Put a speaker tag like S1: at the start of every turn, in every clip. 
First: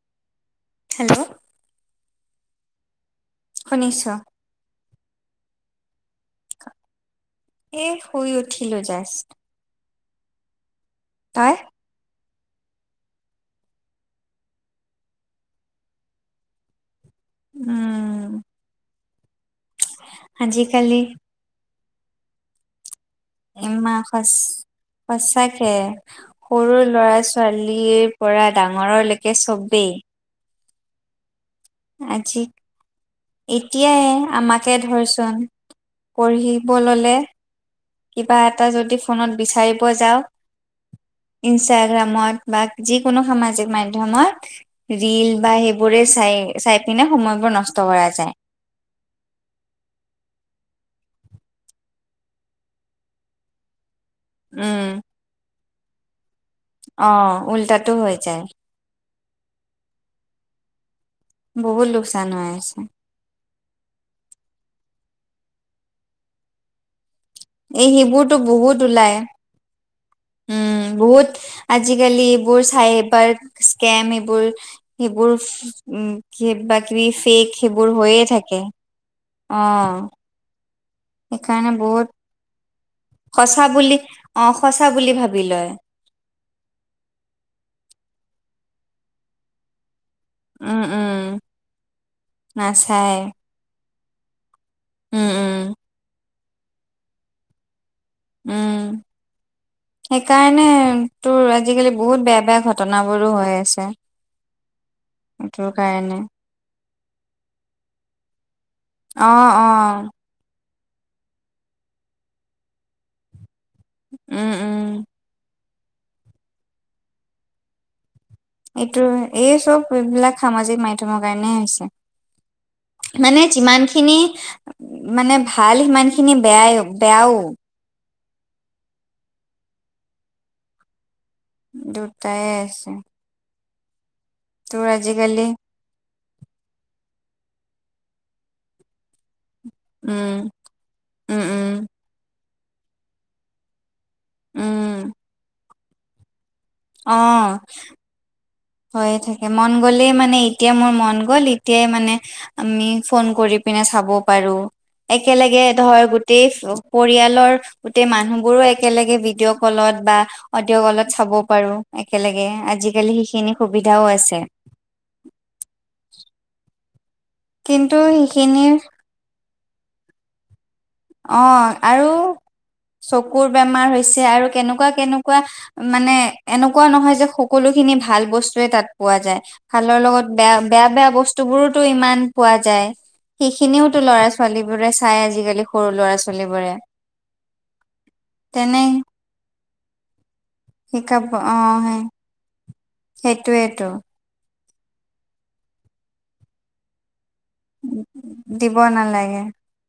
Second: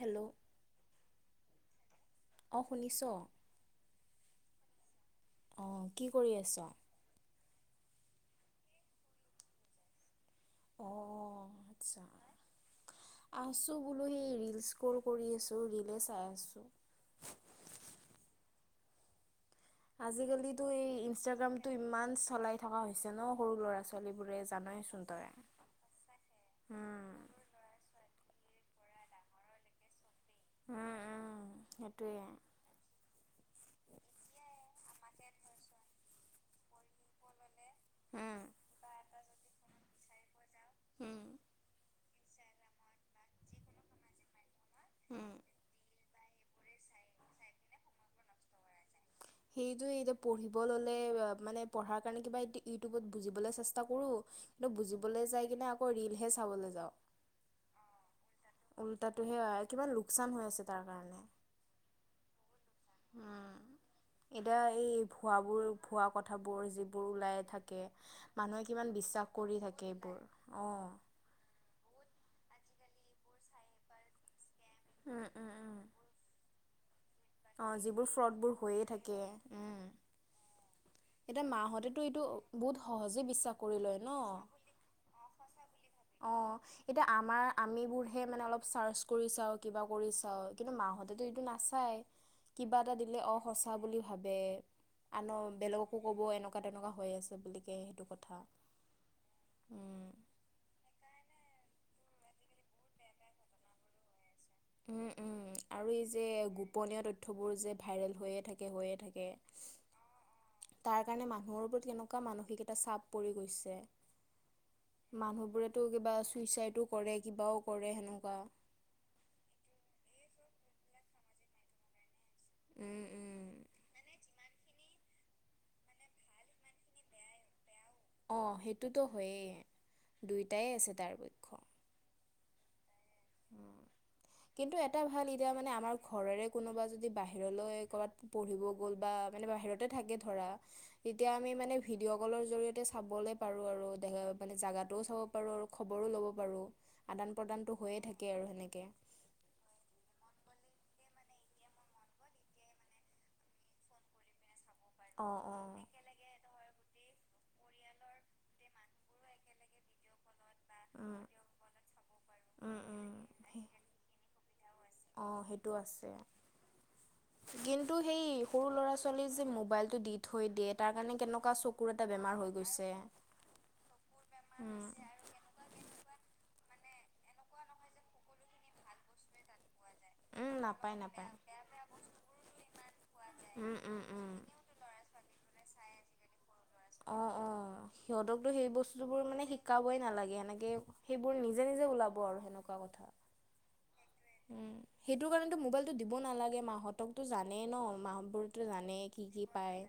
S1: Hello.
S2: Hello.
S1: অ' শুনিছো অ
S2: শুনিছো
S1: অ' কি কৰি আছা?
S2: এই শুই উঠিলো জাষ্ট।
S1: অ'।
S2: তই?
S1: ছাৰ আছো বোলো সেই ৰিলছ স্কল কৰি আছো, ৰিলে চাই আছো।
S2: উম।
S1: আজি-কালিটো, এই
S2: আজিকালি
S1: ইনষ্টাগ্ৰামটো ইমান চালাই থাকা হৈছে ন। সৰু ল'ৰা
S2: ইমান
S1: ছোৱালীবোৰে জানইচোন তই
S2: সচ-সচাকে সৰু
S1: উম
S2: ল'ৰা ছো ছোৱালীৰে পৰা ডাঙৰলৈকে চবেই।
S1: উম উম। সেইটোৱে
S2: আজি এতিয়াই আমাকে ধৰচোন পঢ়িব ল'লে। কিবা
S1: উম
S2: এটা যদি ফোনত বিচাৰিব যাওঁ,
S1: উম
S2: ইনষ্টাগ্ৰামত বা যিকোনো সামাজিক মাধ্যমত ৰিল
S1: উম
S2: বা সেইবোৰে চাই, চাই পিনে সময়বোৰ নষ্ট কৰা যায়।
S1: সেইটোৱে তো পঢ়িব ল'লে, মানে পঢ়াৰ কাৰণে কিবা এটা ইউটিউবত বুজিবলে চেষ্টা কৰো। কিন্তু
S2: উম
S1: বুজিবলে যাই কিনে আকৌ ৰিলহে চাবলৈ যাওঁ
S2: অ উল্টাটো হৈ যায়
S1: উল্টাটোহে আ কিমান লোকচান হৈ আছে তাৰ কাৰণে
S2: বহুত লোকচান হৈ আছে
S1: উম এতিয়া এই ভুৱাবোৰ ভুৱা কথাবোৰ যিবোৰ ওলাই থাকে
S2: এই সেইবোৰতো
S1: মানুহে
S2: বহুত
S1: কিমান
S2: ওলাই
S1: বিশ্বাস কৰি থাকে এইবোৰ অঁ
S2: উম বহুত আজিকালি এইবোৰ চাইবাৰ স্কেম এইবোৰ
S1: উম
S2: সেইবোৰ উফ
S1: উম
S2: উম কিবা কিবি পেক
S1: অঁ
S2: সেইবোৰ
S1: যিবোৰ
S2: হৈয়ে
S1: ফ্ৰডবোৰ
S2: থাকে
S1: হৈয়ে থাকে
S2: অ
S1: উম। এতিয়া
S2: সেইকাৰণে
S1: মাহঁতেটো
S2: বহুত
S1: এইটো বহুত সহজে বিশ্বাস
S2: সঁচা
S1: কৰি
S2: বুলি
S1: লয় ন?
S2: অ সঁচা বুলি
S1: অঁ
S2: ভাবি লয়
S1: সঁচাকে। অ এতিয়া আমাৰ আমিবোৰহে মানে অলপ চাৰ্চ কৰি চাওঁ। কিবা কৰি চাওঁ, কিন্তু
S2: উম উম
S1: মাহতেতো এইটো নাচাই কিবা এটা
S2: নাচায়
S1: দিলে অ সঁচা বুলি ভাবে,
S2: উম
S1: আন
S2: উম
S1: বেলেগকো ক'ব এনেকুৱা তেনেকুৱা হৈ আছে বুলি কে সেইটো ক
S2: উম সেই কাৰণে তোৰ আজিকালি বহুত বেয়া বেয়া ঘটনাবোৰো হৈ আছে।
S1: উম উম
S2: এইটোৰ
S1: আৰু এই
S2: কাৰণে
S1: যে গোপনীয় তথ্যবোৰ যে ভাইৰেল হৈয়ে থাকে হৈয়ে থাকে,
S2: অ অ
S1: তাৰ কাৰণে মানুহৰ ওপৰত এনকুৱা মানসিক এটা চাপ পৰি গৈছে
S2: উম উম
S1: মানুহবোৰেটো কিবা চুইচাইডো কৰে কিবাও কৰে সেনকুৱা।
S2: এইটো হয়, এই চব এইবিলাক সামাজিক মাধ্যমৰ কাৰণে হৈছে।
S1: এ
S2: মানে যিমান খিনি মানে ভাল, সিমান খিনি বেয়াই বেয়াও।
S1: অঁ সেইটোতো হয়েই দুইটাই আছে তাৰপক্ষ।
S2: দুটাই আছে।
S1: উম কিন্তু
S2: তোৰ
S1: এটা ভাল
S2: আজিকালি
S1: এতিয়া মানে আমাৰ ঘৰৰে কোনোবা যদি বাহিৰলৈ ক'ৰবাত পঢ়িব গ'ল বা মানে বাহিৰত তে থাকে ধৰা
S2: উম
S1: এতিয়া
S2: উম
S1: আমি
S2: উম
S1: মানে ভিডিঅ কলৰ জৰিয়তে চাবলে পাৰোঁ আৰু মানে জাগাটোও
S2: উম
S1: চাব পাৰো আৰু খবৰো ল'ব পাৰো,
S2: অ
S1: আদান প্ৰদানটো হৈয়ে থাকে কে আৰু সেনেকে।
S2: হৈয়ে থাকে মন গ'লেই মানে এতিয়া মোৰ মন গ'ল এতিয়াই মানে আমি ফোন কৰি পিনে চাব পাৰোঁ,
S1: অঁ
S2: একেলগে
S1: অঁ
S2: ধৰ গোটেই পৰিয়ালৰ গোটেই মানুহ বোৰো একেলগে ভিডিঅ' কলত বা অডিঅ' কলত চাব
S1: উম
S2: পাৰোঁ একেলগে
S1: উম উম
S2: আজিকালি সিখিনি সুবিধাও আছে।
S1: অ সেইটো আছে, কিন্তু সেই সৰু লৰা ছ ছোৱালী যে মবাইলটো দি থৈ দিয়ে তাৰ কাৰণে কেনকুৱা
S2: অ'
S1: চকুৰ
S2: আৰু
S1: এটা বেমাৰ হৈ গৈছে।
S2: চকুৰ বেমাৰ হৈছে আৰু কেনকুৱা কেনকুৱা মানে এনকুৱা নহয় যে সকলোখিনি ভাল বস্তুয়ে তাত পোৱা যায়। ভালৰ লগত
S1: উম
S2: বেয়া, বেয়া
S1: নাপায়
S2: বেয়া
S1: নাপায়
S2: বস্তু বোৰোতো ইমান পোৱা যায়।
S1: উম
S2: সেইখিনিওতো ল'ৰা ছোৱালী বোৰে চাই আজিকালি। সৰু ল'ৰা ছোৱালীবোৰে
S1: অ অ সিহঁতকতো সেই
S2: তেনে
S1: বস্তু বোৰ মানে শিকাবই নালাগে এনেক কে
S2: শিকাব
S1: সেইবোৰ নিজে নিজে ওলাব আৰু সেনকুৱা কথা।
S2: সেইটোৱেতো।
S1: উম সেইটোৰ কাৰণেতো মোবাইলটো দিব নালাগে মাহত। তকতো জানেই ন মা বোৰতো
S2: দিব
S1: জানেই কি
S2: নালাগে।
S1: কি পায়।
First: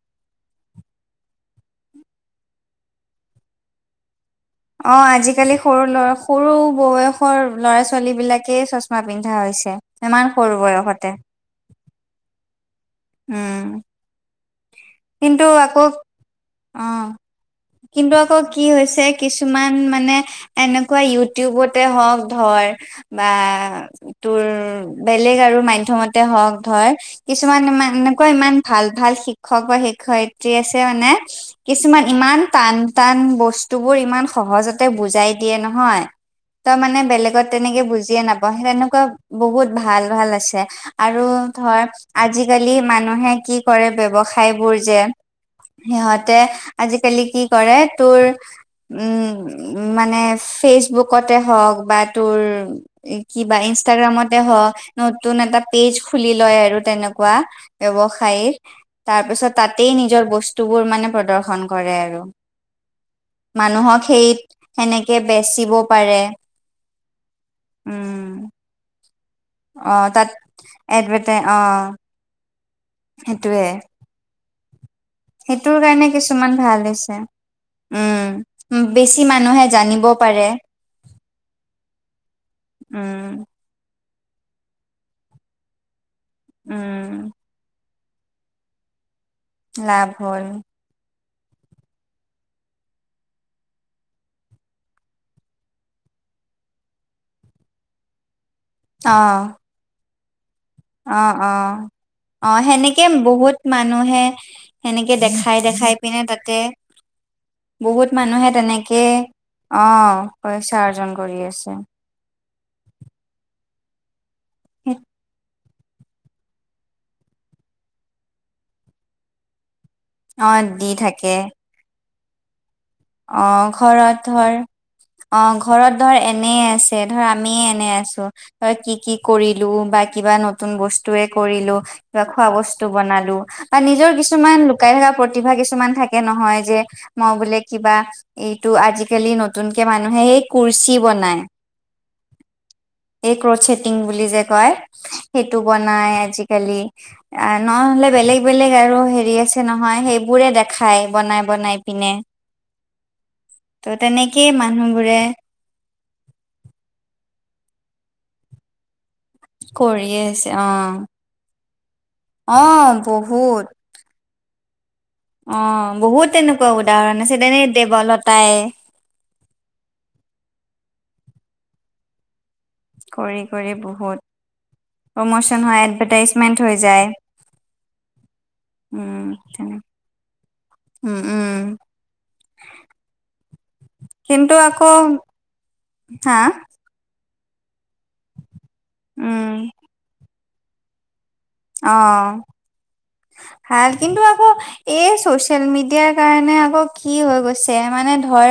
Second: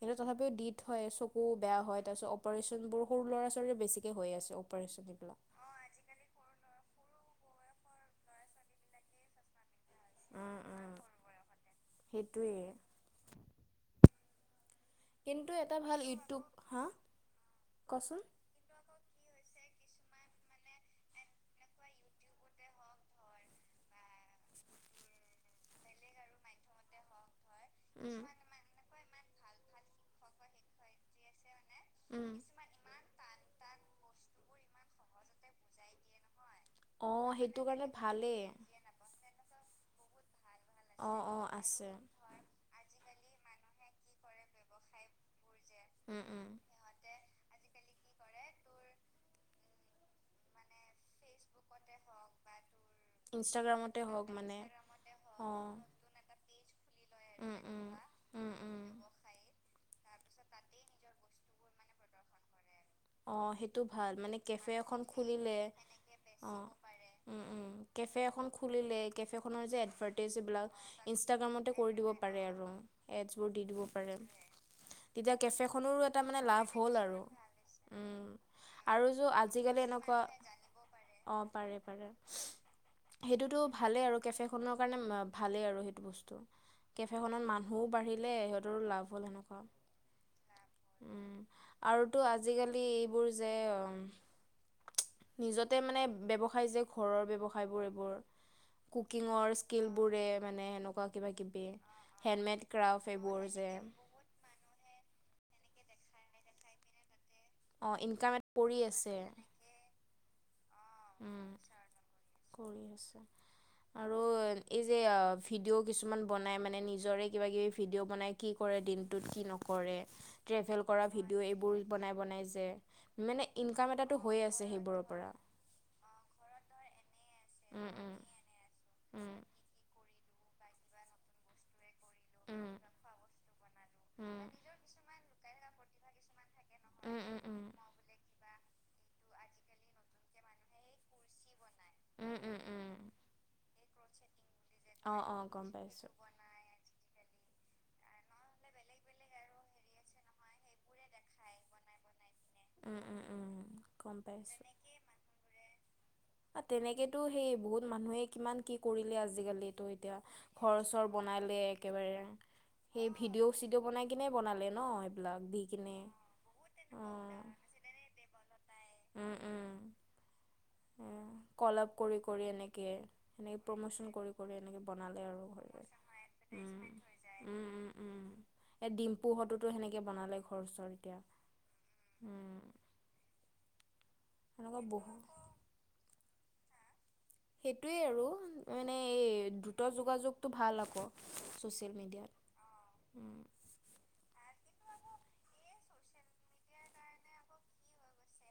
S1: কিন্তু তথাপিও দি থই, চকু বেয়া হয় তাৰপিছত অপাৰেচনবোৰ সৰু ল'ৰা ছোৱালীৰ বেছিকে হৈ আছে অপ
S2: অঁ আজিকালি সৰু ল'ৰা সৰু বয়সৰ ল'ৰা ছোৱালী বিলাকে চচমা পিন্ধা হৈছে। ইমান
S1: উম,
S2: সৰু
S1: উম,
S2: বয়সতে।
S1: সেইটোৱে।
S2: উম। কিন্তু
S1: এটা
S2: আকৌ
S1: ভাল ইউটিউব হা
S2: অঁ। কিন্তু
S1: কচোন?
S2: আকৌ কি হৈছে কিছুমান মানে এনেকুৱা ইউটিউবতে হওক ধৰ বা তোৰ বেলেগ আৰু মাধ্যমতে হওঁক ধৰ কিছুমান ইমান
S1: উম।
S2: এনেকুৱা ইমান ভাল ভাল শিক্ষক বা শিক্ষয়ত্ৰী আছে মানে কিছুমান
S1: উম।
S2: ইমান টান টান বস্তুবোৰ ইমান সহজতে বুজাই দিয়ে নহয়। তই মানে
S1: অ',
S2: বেলেগত
S1: সেইটো
S2: তেনেকে
S1: কাৰণে
S2: বুজিয়ে
S1: ভালেই।
S2: নাপাৱ সেই তেনেকুৱা বহুত ভাল ভাল আছে।
S1: অ',
S2: আৰু
S1: অ',
S2: ধৰ
S1: আছে।
S2: আজিকালি মানুহে কি কৰে ব্যৱসায় বোৰ যে
S1: উম
S2: সিহঁতে
S1: উম।
S2: আজিকালি কি কৰে তোৰ উম মানে ফেচবুক কতে হক বা তোৰ কিবা
S1: ইনষ্টাগ্ৰামতে হওক
S2: ইনষ্ট্ৰগ্ৰামতে
S1: মানে
S2: হক নুত তুন এটা
S1: অ',
S2: পেজ খুলি লয় আৰু তেনেকুৱা
S1: উম, উম,
S2: ব্যয়ৱসায়
S1: উম, উম।
S2: তাৰপিছত তাতেই নিজৰ বস্তু বোৰ মানে প্ৰদৰ্শন কৰে আৰু।
S1: অ‍ঁ সেইটো
S2: মানুহক
S1: ভাল
S2: সেই
S1: মানে কেফে এখন
S2: সেনেকে
S1: খুলিলে
S2: বেচিব পাৰে
S1: অঁ উম উম কেফে এখন খুলিলে কেফেখনৰ যে
S2: অ তাত
S1: এডভাৰ্টাইজ এইবিলাক
S2: এডভাৰটাই অ
S1: ইনষ্টাগ্ৰামতে কৰি দিব পাৰে আৰু এডচবোৰ দি
S2: সেইটোয়ে
S1: দিব পাৰে। তেতিয়া কেফে
S2: সেইটোৰ কাৰণে
S1: খনৰো এটা মানে
S2: কিছুমান
S1: লাভ
S2: ভাল
S1: হ'ল
S2: হৈছে
S1: আৰু। উম আৰু
S2: বেছি
S1: যো
S2: মানুহে
S1: আজিকালি
S2: জানিব
S1: এনেকুৱা
S2: পাৰে
S1: অঁ পাৰে পাৰে
S2: উম
S1: সেইটোতো ভালে আৰু কেফে খনৰ কাৰনে ভালে আৰু সেইটো বস্তু
S2: উম
S1: কেফে খনত মাত মানুহো বাঢ়িলে সিহঁতৰ লাভ হ'ল সেনেকুৱা।
S2: লাভ হ'ল।
S1: উম আৰুতো আজিকালি এইবোৰ যে নিজতে মানে ব্যৱসায় যে ঘৰৰ ব্যৱসায়বোৰ এইবোৰ- কুকিঙৰ স্কিলবোৰে মানে সেনেক
S2: অঁ অঁ অঁ সেনেকে
S1: এইবোৰ
S2: বহুত
S1: যে
S2: মানুহে সেনেকে দেখাই দেখাই পিনে তাতে
S1: অঁ
S2: বহুত
S1: ইনকাম এটা
S2: মানুহে
S1: কৰি আছে
S2: তেনেকেই অঁ পইচা অৰ্জন কৰি
S1: উম
S2: আছে।
S1: কৰি আছে আৰু এই যে- ভিডিঅ' কিছুমান বনাই মানে নিজৰে কিবা কিবি ভিডিঅ' বনাই কি কৰে দিনটোত কি নকৰে
S2: অ
S1: ট্ৰেভেল
S2: দি
S1: কৰা
S2: থাকে
S1: ভিডিঅ' এইবোৰ বনাই বনাই যে মানে
S2: অঁ
S1: ইনকাম এটাটো
S2: ঘৰত
S1: হৈ
S2: ধৰ
S1: আছে সেইবোৰৰ পৰা
S2: অঁ ঘৰত ধৰ এনে আছে ধৰ আমিয়ে এনে
S1: উম উম
S2: আছো কি কি
S1: উম
S2: কৰিলো বা কিবা নতুন বস্তুৱে কৰিলো বা খোৱা বস্তু বনালো বা নিজৰ
S1: উম
S2: কিছুমান
S1: উম
S2: লুকাই থকা প্ৰত প্ৰতিভা কিছুমান থাকে নহয় যে মই বোলে কিবা এইটো আজিকালি নতুনকে মানুহে সেই কুৰ্চি বনাই এই ক্ৰট চেটিং বুলি যে কয়
S1: অ অ
S2: সেইটো
S1: গম
S2: বনাই
S1: পাইছোঁ।
S2: আজি কালি নহলে বেলেগ বেলেগ আৰু হেৰি আছে নহয় সেইবোৰে দেখ খাই বনাই বনাই পিনে।
S1: উম উম উম।
S2: ত'
S1: গম
S2: তেনেকেই মানুহবোৰে
S1: অ তেনেকেতো সেই বহুত মানুহেই কিমান কি- কৰিলে আজিকালিটো
S2: কৰি
S1: এতিয়া
S2: আছে অ
S1: খৰচৰ বনালে একেবাৰে।
S2: অ',
S1: সেই ভিডিঅ
S2: বহুত
S1: চিডিঅও বনাই কিনে বনালে ন। এইবিলাক দি কিনে
S2: অঁ বহুত তেনেকুৱা
S1: অ
S2: উদাহৰণ আছে যেনেকে দেৱলতাই।
S1: উম উম। অঁ কলপ কৰি কৰি এনেক কে
S2: কৰি
S1: এনেকে
S2: কৰি
S1: প্ৰমচন
S2: বহুত
S1: কৰি কৰি এনেকে বনালে আৰু
S2: প্ৰমোচন হয় এডভাৰটাইজমেন্ট
S1: ঘ
S2: হৈ
S1: উম।
S2: যায়
S1: উম উম উম এ
S2: উম,
S1: ডিম্পুহটোহতোটো
S2: তেনে
S1: সেনেকে বনালে ঘৰ চৰ এতিয়া।
S2: উম, উম,
S1: উম।
S2: কিন্তু
S1: এনেকুৱা
S2: আকৌ,
S1: বহু
S2: হা?
S1: সেইটোৱেই আৰু মানে
S2: উম,
S1: এই দ্ৰুত যোগাযোগটো ভাল আকৌ। ছ'চিয়েল
S2: অ
S1: মিডিয়াত উম
S2: 'ভাল কিন্তু আকৌ। এই চ'চিয়েল মিডিয়াৰ কাৰণে আকৌ কি হৈ গৈছে মানে ধৰ।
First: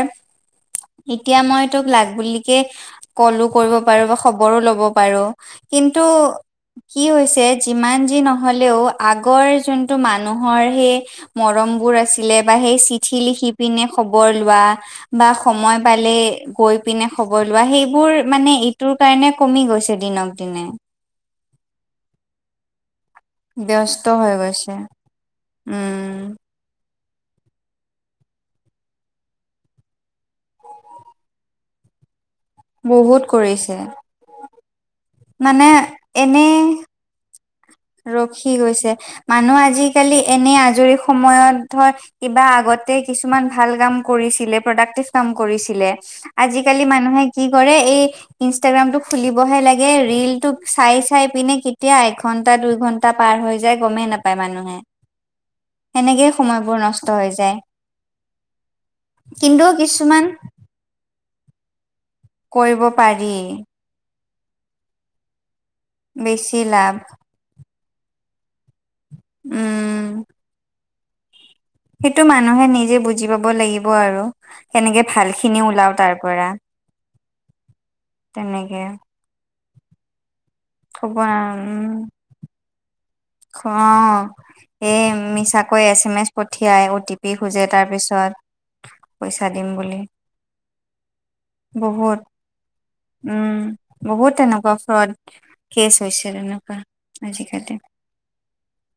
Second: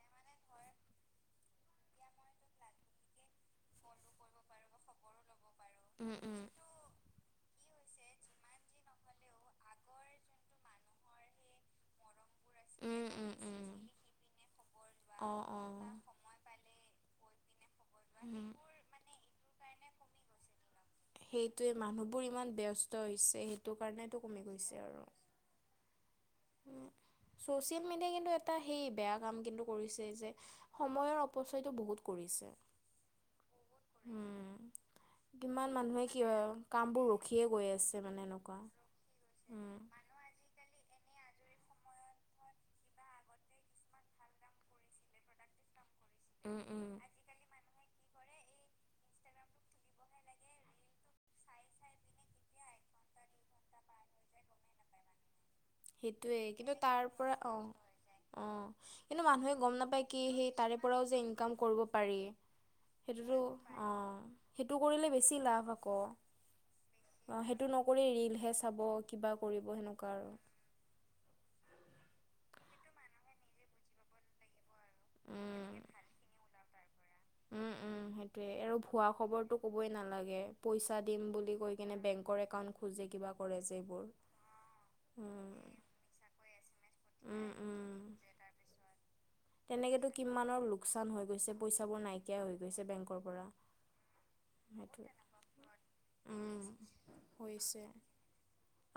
S2: এতিয়া মই তোক লাগ বুলিকে কলো কৰিব পাৰো বা খবৰো ল'ব পাৰো। কিন্তু।
S1: উম উম
S2: কি হৈছে যিমান যি নহ'লেও আগৰ যোনটো মানুহৰ সেই। মৰমবোৰ আছিলে। বা সেই
S1: উম
S2: চিঠি
S1: উম
S2: লিখি
S1: উম
S2: পিনে খবৰ লোৱা, বা
S1: অঁ অঁ
S2: সময় পালে গৈ। পিনে খবৰ লোৱা, সেইবোৰ
S1: উম
S2: মানে ইটোৰ কাৰণে কমি গৈছে দিনক দিনে।
S1: সেইটোৱে মানুহবোৰ ইমান ব্যস্ত হৈছে সেইটো
S2: ব্যস্ত
S1: কাৰণটো
S2: হৈ
S1: কমি গৈছে আৰু।
S2: উম।
S1: চ'চিয়েল মিডিয়াই কিন্তু এটা সেই বেয়া কাম কিন্তু কৰিছে যে। সময়ৰ অপচয়টো বহুত কৰিছে।
S2: বহুত কৰিছে। মানে
S1: কিমান মানুহে
S2: এনে
S1: কামবোৰ ৰখিয়ে গৈ আছে। মানে
S2: ৰখি
S1: এনেকুৱা।
S2: গৈছে, মানুহ
S1: উম।
S2: আজিকালি এনে আজৰি সময়ত ধৰ। কিবা আগতে কিছুমান ভাল কাম কৰিছিলে প্ৰডাক্টিভ কাম কৰিছিলে।
S1: উম,
S2: আজিকালি
S1: উম।
S2: মানুহে কি। কৰে এই ইনষ্টাগ্ৰাম টো খুলিবহে লাগে ৰিল টো চাই চাই পিনে কেতিয়া। ঘটা দুই ঘণ্টা পাৰ হৈ যায় গমেই নাপায় মানুহে। সেনেকেই
S1: সেইটোয়ে কিন্তু
S2: সময়বোৰ নষ্ট
S1: তাৰ
S2: হৈ
S1: পৰা
S2: যায়
S1: অ'। অ' কিন্তু মানুহে গম নাপায় কি সেই তাৰে পৰাও যে ইনকাম কৰিব। পাৰি
S2: কৰিব পাৰি
S1: সেইটোতো অঁ সেইটো কৰিলে বেছি লাভ আকৌ।
S2: বেছি লাভ।
S1: অ' সেইটো নকৰি ৰিলহে চাব কিবা কৰিব
S2: উম
S1: সেনেকুৱা আৰু।
S2: সেইটো মানুহে নিজে বুজি পাব লাগিব আৰু। সেনেকে ভাল খিনি
S1: উম
S2: ওলাও তাৰ পৰা।
S1: উম উম, সেইটোৱে আৰু
S2: তেনেকে
S1: ভুৱা খবৰটো কবই নালাগে। পইচা
S2: ক'ব
S1: দিম বুলি কৈ কিনে বেংকৰ একাউণ্ট খোজে কিবা। কৰে যে এইবোৰ
S2: অ' এই
S1: উম
S2: মিছাকৈ এছ এম এছ পঠিয়াই অ' টি পি
S1: উম
S2: খোজে তাৰপিছত। পইচা দিম বুলি
S1: তেনেকেতটো কিমানৰ লোকচান হৈ গৈছে, পইচাবোৰ
S2: বহুত
S1: নাইকিয়া হৈ গৈছে বেংকত। পৰা,
S2: উম, বহুত তেনেকুৱা ফ্ৰড কেচ হৈছে
S1: সেইটোৱেই
S2: তেনেকুৱা
S1: উম
S2: আজিকালি
S1: হৈছে।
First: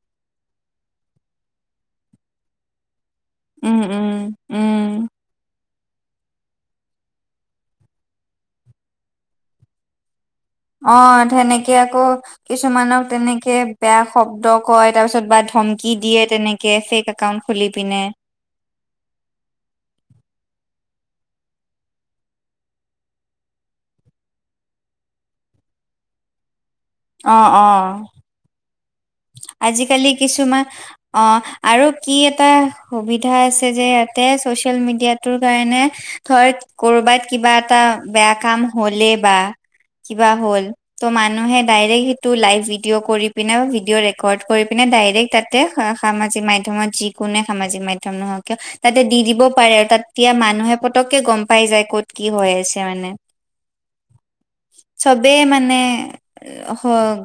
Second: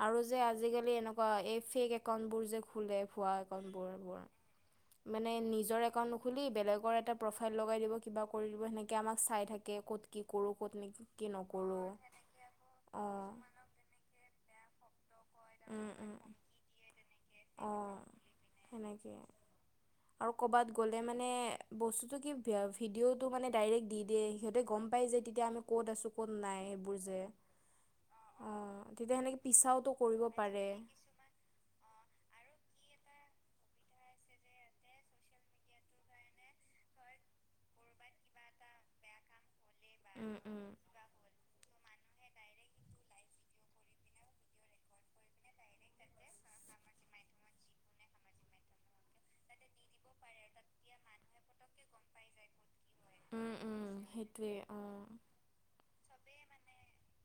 S1: আৰু যে আজিকালি এনেকুৱা এই ফেক একাউণ্টবোৰ যে খোলে। খোৱা অকণ
S2: উম, উম,
S1: বোৰবোৰ
S2: উম,
S1: [unintelligible] মানে নিজৰ একাউণ্ট নোখোলি বেলেগৰ এটা প্ৰফাইল লগাই দিব কিবা কৰি দিব সেনেকে আমাক চাই থাকে ক'ত। কি কৰো ক'ত। নে কি
S2: অ' সনেকে
S1: নকৰোঁ
S2: আকৌ কিছুমানক
S1: অঁ
S2: তেনেকে। বেয়া শব্দ কয়, তাৰ পিছত বা
S1: উম
S2: ধমকি
S1: উম
S2: দিয়ে তেনেকে ফেক একাউন্ট খুলি পিনে।
S1: সেনেকে আৰু। আৰু ক'ৰবাত গ'লে মানে বস্তুতটো কি ভিডিঅ'টো মানে ডাইৰেক্ট দি দিয়ে সিহঁতে গম। পাই যে তেতিয়া আমি ক'ত আছো ক'ত নাই এইবোৰ।
S2: অঁ অঁ।
S1: অঁ তেতিয়া সেনেকৈ পিছাওতো কৰিব পাৰে।
S2: অঁ আৰু কি এটা সুবিধা আছে যে ইয়াতে ছচিয়েল মিডিয়াটোৰ কাৰণে ঠৈট কৰবাত কিবা এটা বেয়া কাম হ'লে বা কিবা
S1: উম,
S2: হ'ল
S1: উম,
S2: ত' মানুহে ডাইৰেক্ট সেইটো লাইভ ভিডিঅ' কৰি পিনে ভিডিঅ' ৰেকৰ্ড কৰি পিনে ডাইৰেক্ট তাতে সামাজিক মাধ্যমত যিকোনে সামাজিক মাধ্যম নহওক কিয় তাতে দি দিব পাৰে আৰু তাত এতিয়া মানুহে পতককে গম পাই যায় ক'ত কি হৈ আছে মানে
S1: উমঁ উমঁ সেইটো
S2: চবেই মানে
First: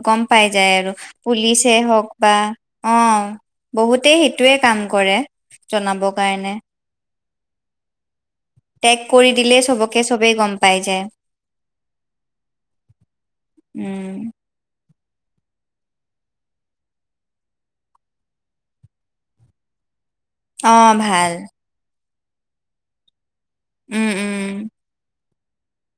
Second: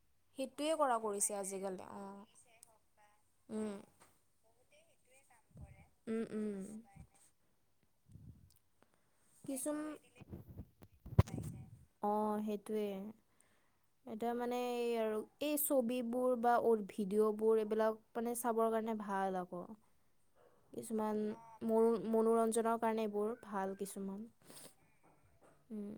S2: গম পাই যায়
S1: সেইটোৱে
S2: আৰু
S1: কৰা কৰিছে
S2: পুলিচে
S1: আজিকালি
S2: হওক
S1: অ',
S2: বা অঁ
S1: উম,
S2: বহুতেই সেইটোয়ে কাম কৰে জনাব
S1: উম, উম,
S2: কাৰণে পেগ কৰি দিলেই
S1: কিছুম
S2: সবকে চবেই গম পাই যায়
S1: অঁ সেইটোৱে
S2: উম,
S1: এ মানে এই আৰু এই ছবিবোৰ বা ভিডিঅ'বোৰ এইবিলাক মানে চাবৰ কাৰণে ভাল আকৌ
S2: অ',
S1: কিছুমান
S2: ভাল
S1: মোৰ মনোৰঞ্জনৰ কাৰণে এইবোৰ ভাল
S2: উম,
S1: কিছুমান
S2: উম,
S1: উমঁ!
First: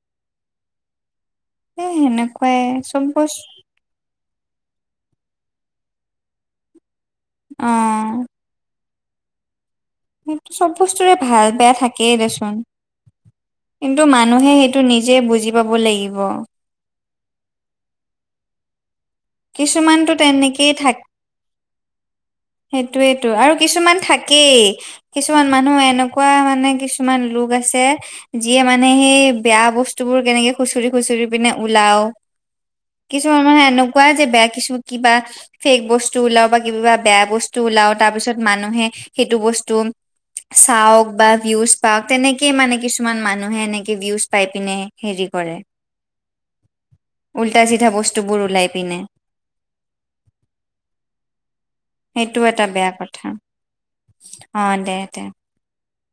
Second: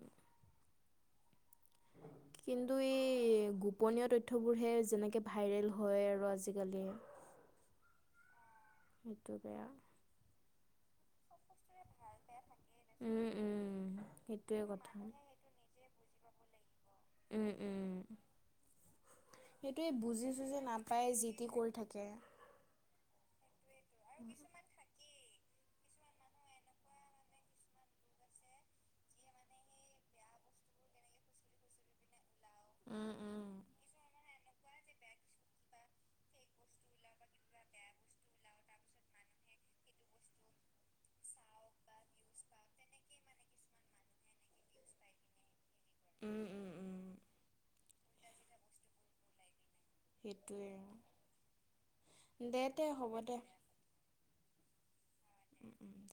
S2: এই সেনেকুৱাই
S1: কিন্তু এই
S2: চব বস্তু
S1: গুপ পোপনীয় তথ্যবোৰহে যেনেকৈ ভাইৰেল হয় আৰু আজিকালি
S2: অঁ!
S1: সেইটো বেয়া
S2: চব বস্তুৰে ভাল বেয়া থাকেই দেচোন
S1: উম উম
S2: কিন্তু মানুহে
S1: সেইটোৱে
S2: সেইটো
S1: কথা
S2: নিজে বুজি পাব লাগিব
S1: উমঁ উমঁ! সেইটোৱে
S2: কিছুমানতো
S1: বুজি চুজি
S2: তেনেকেই
S1: নাপায় যি তি কৰি থাকে
S2: সেইটোৱেতো আৰু কিছুমান থাকেই কিছুমান মানুহ এনেকুৱা মানে কিছুমান লোক আছে যিয়ে মানে সেই বেয়া বস্তুবোৰ কেনেকে খুচৰি খুচৰি পিনে ওলাও
S1: উম
S2: কিছুমান
S1: উম
S2: মানুহে এনেকুৱা যে বেয়া কিছু কিবা ফেক বস্তু ওলাও বা কিবা বেয়া বস্তু ওলাও তাৰ পিছত মানুহে সেইটো বস্তু চাওক বা ভিউজ পাওক তেনেকেই মানে কিছুমান মানুহে এনেকে ভিউজ পাই পিনে হেৰি কৰে
S1: উম উম উম
S2: উল্টা চিধা বস্তুবোৰ ওলাই পিনে
S1: সেইটোৱে দে দে হ'ব দে
S2: অঁ দে দে
S1: উমঁ উমঁ!